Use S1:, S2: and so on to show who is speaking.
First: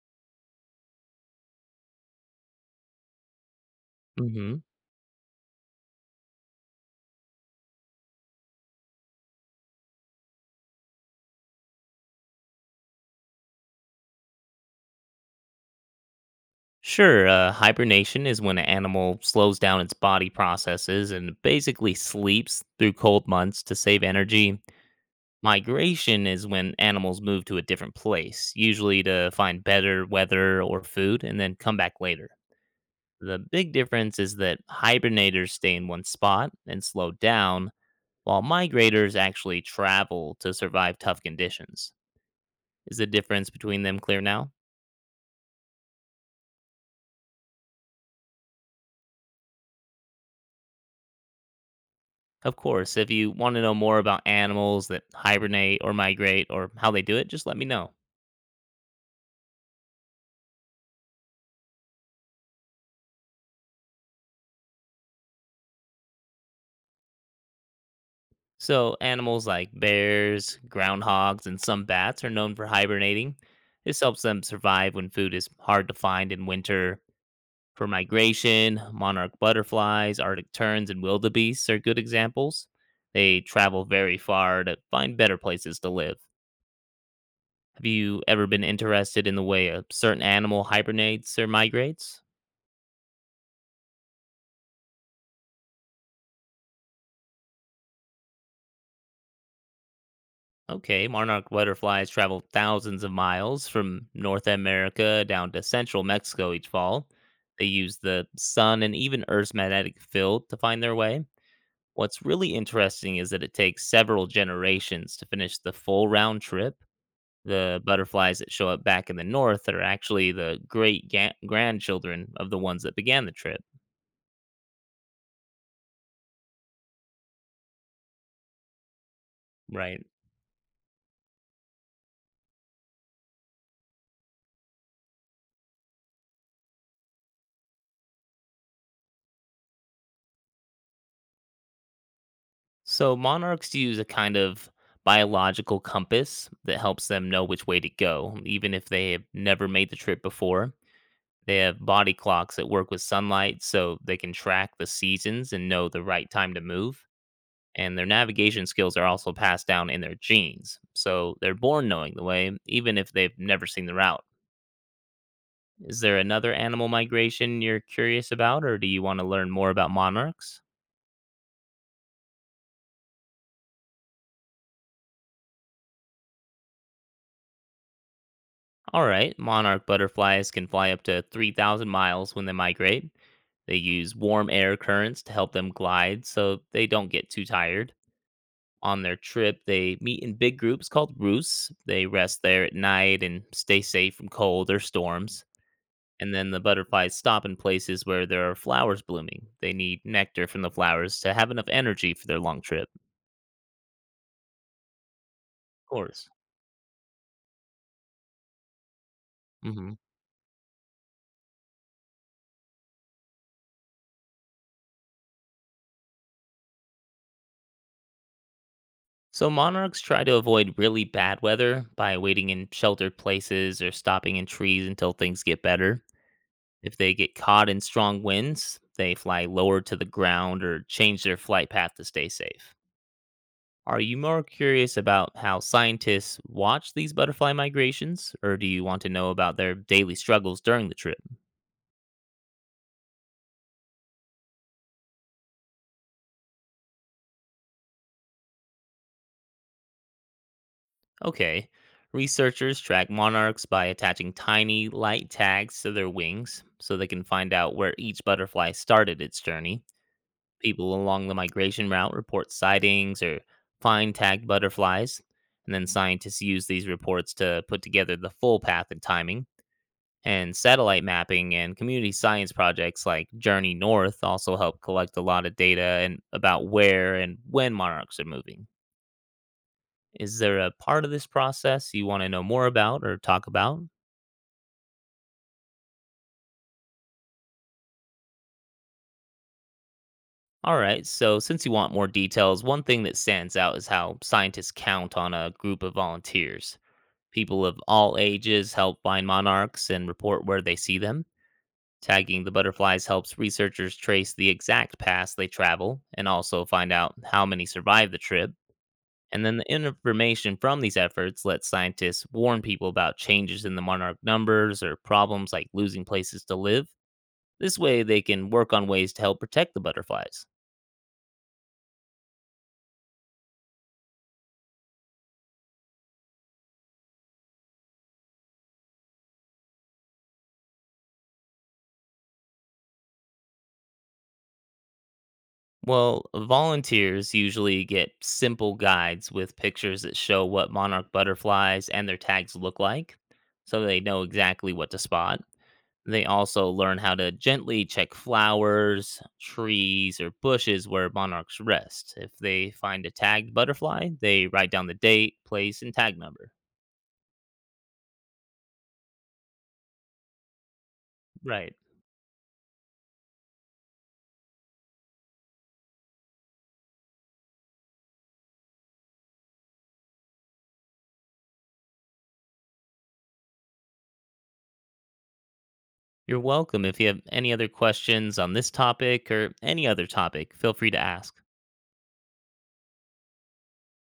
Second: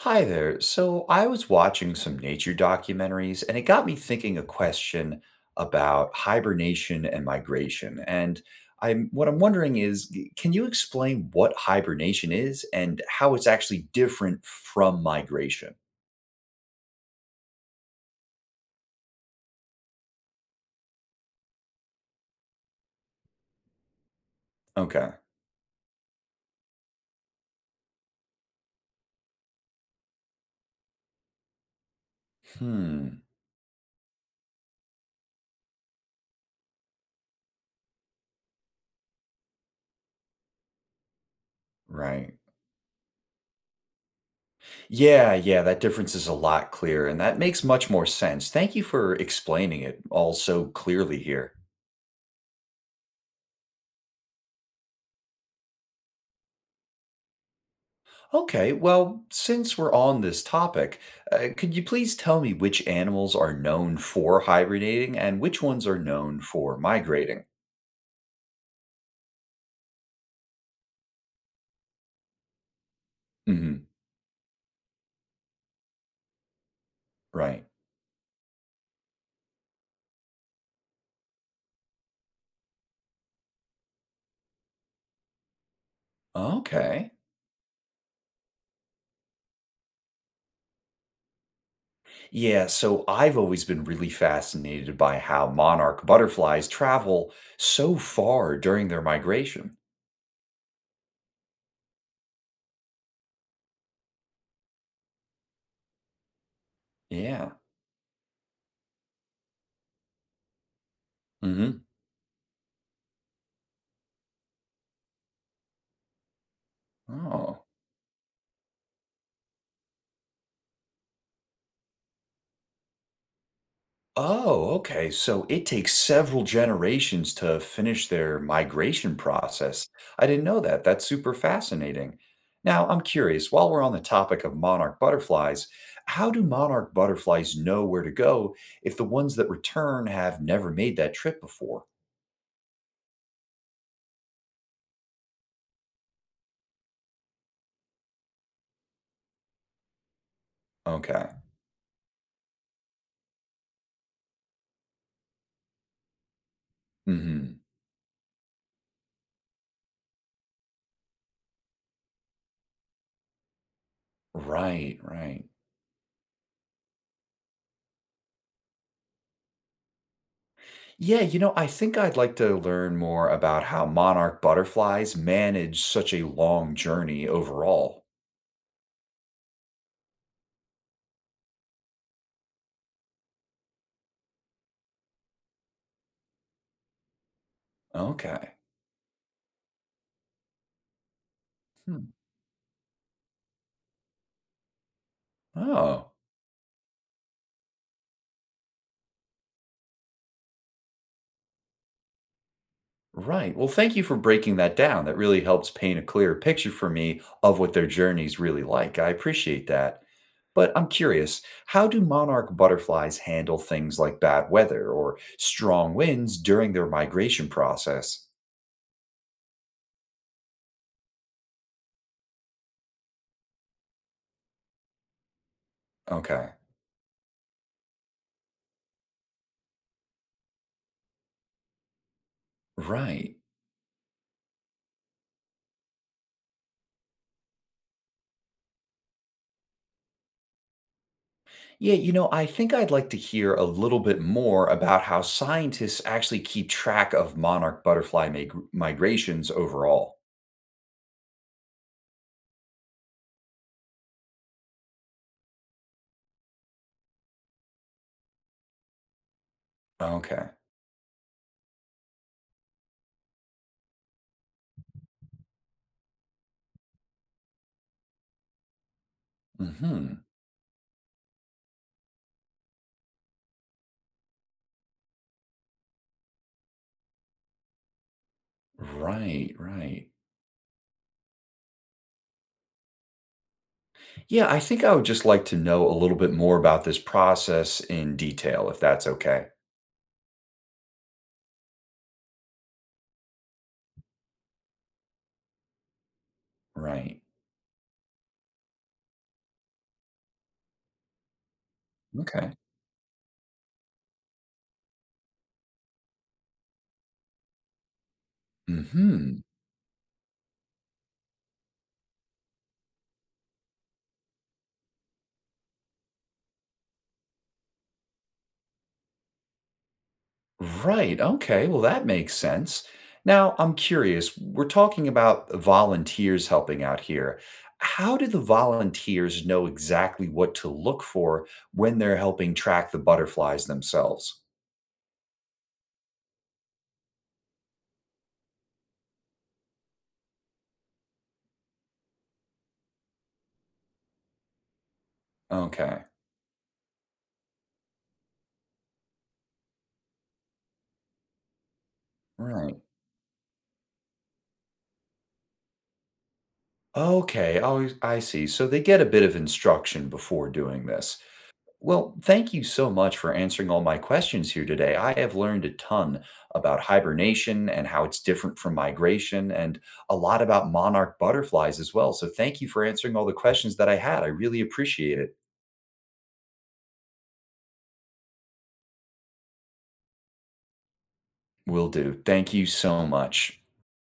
S1: Hi there. So I was watching some nature documentaries and it got me thinking a
S2: Hmm.
S1: question about hibernation and migration. And I'm what I'm wondering is, can you explain what hibernation is and how it's actually different from migration?
S2: Sure, hibernation is when an animal slows down its body processes and basically sleeps through cold months to save energy.
S1: Okay.
S2: Migration is when animals move to a different place, usually to find better weather or food, and then come back later.
S1: Hmm.
S2: The big difference is that hibernators stay in one spot and slow down, while migrators actually travel to survive tough conditions.
S1: Right.
S2: Is the difference between them clear now?
S1: Yeah, yeah, that difference is a lot clearer and that makes much more sense. Thank you for explaining it all so clearly here.
S2: Of course, if you want to know more about animals that hibernate or migrate or how they do it, just let me know.
S1: Okay, well, since we're on this topic, could you please tell me which animals are known for hibernating and which ones are known for migrating?
S2: So, animals like bears, groundhogs, and some bats are known for hibernating.
S1: Hmm.
S2: This helps them survive when food is hard to find in winter.
S1: Right.
S2: For migration, monarch butterflies, arctic terns, and wildebeests are good examples. They travel very far to find better places to live.
S1: Okay.
S2: Have you ever been interested in the way a certain animal hibernates or migrates?
S1: Yeah, so I've always been really fascinated by how monarch butterflies travel so far during their migration.
S2: Okay, monarch butterflies travel thousands of miles from North America down to central Mexico each fall.
S1: Yeah.
S2: They use the sun and even Earth's magnetic field to find their way.
S1: Hmm.
S2: What's really interesting is that it takes several generations to finish the full round trip.
S1: Oh.
S2: The butterflies that show up back in the north are actually the great grandchildren of the ones that began the trip,
S1: Oh, okay. So it takes several generations to finish their migration process.
S2: right?
S1: I didn't know that. That's super fascinating. Now, I'm curious, while we're on the topic of monarch butterflies, how do monarch butterflies know where to go if the ones that return have never made that trip before?
S2: So monarchs use a kind of biological compass that helps them know which way to go, even if they have never made the trip before.
S1: Okay.
S2: They have body clocks that work with sunlight so they can track the seasons and know the right time to move.
S1: Hmm.
S2: And their navigation skills are also passed down in their genes. So they're born knowing the way, even if they've never seen the route.
S1: Right, right.
S2: Is there another animal migration you're curious about, or do you want to learn more about monarchs?
S1: Yeah, I think I'd like to learn more about how monarch butterflies manage such a long journey overall.
S2: All right, monarch butterflies can fly up to 3,000 miles when they migrate. They use warm air currents to help them glide so they don't get too tired.
S1: Okay.
S2: On their trip, they meet in big groups called roosts. They
S1: Hmm.
S2: rest there at night and stay safe from cold or storms.
S1: Oh.
S2: And then the butterflies stop in places where there are flowers blooming. They need nectar from the flowers to have enough energy for their long trip.
S1: Right. Well, thank you for breaking that down. That really helps
S2: Of
S1: paint a
S2: course.
S1: clearer picture for me of what their journey's really like. I appreciate
S2: Mhm.
S1: that. But I'm curious, how do monarch butterflies handle things like bad weather or strong winds during their migration process?
S2: So monarchs try to avoid really bad weather by waiting in sheltered places or stopping in trees until things get better.
S1: Okay.
S2: If they get caught in strong winds, they fly lower to the ground or change their flight path to stay safe.
S1: Right.
S2: Are you more curious about how scientists watch these butterfly migrations, or do you want to know about their daily struggles during the trip?
S1: Yeah, I think I'd like to hear a little bit more about how scientists actually keep track of monarch butterfly migrations overall.
S2: Okay, researchers track monarchs by attaching tiny, light tags to their wings so they can find out where each butterfly started its journey.
S1: Okay.
S2: People along the migration route report sightings or find tagged butterflies, and then scientists use these reports to put together the full path and timing.
S1: Mhm.
S2: And satellite mapping and community science projects like Journey North also help collect a lot of data and about where and when monarchs are moving.
S1: Right, right.
S2: Is there a part of this process you want to know more about or talk about?
S1: Yeah, I think I would just like to know a little bit more about this process in detail, if that's okay.
S2: All right, so since you want more details, one thing that stands out is how scientists count on a group of volunteers.
S1: Right.
S2: People of all ages help find monarchs and report where they see them. Tagging
S1: Okay.
S2: the butterflies helps researchers trace the exact paths they travel and also find out how many survive the trip.
S1: Hmm.
S2: And then the information from these efforts lets scientists warn people about changes in the monarch numbers or problems like losing places to live. This way, they can work on ways to help protect the butterflies.
S1: Right. Okay. Well, that makes sense. Now, I'm curious. We're talking about volunteers helping out here. How do the volunteers know exactly what to look for when they're helping track the butterflies themselves?
S2: Well, volunteers usually get simple guides with pictures that show what monarch butterflies and their tags look like, so they know exactly what to spot.
S1: Okay.
S2: They also learn how to gently check flowers, trees, or bushes where monarchs rest. If they
S1: Right.
S2: find a tagged butterfly, they write down the date, place, and tag number.
S1: Okay. Oh, I see. So they get a bit of instruction before doing this.
S2: Right.
S1: Well, thank you so much for answering all my questions here today. I have learned a ton about hibernation and how it's different from migration, and a lot about monarch butterflies as well. So, thank you for answering all the questions that I had. I really appreciate it.
S2: You're welcome. If you have any other questions on this topic or any other topic, feel free to ask.
S1: Will do. Thank you so much.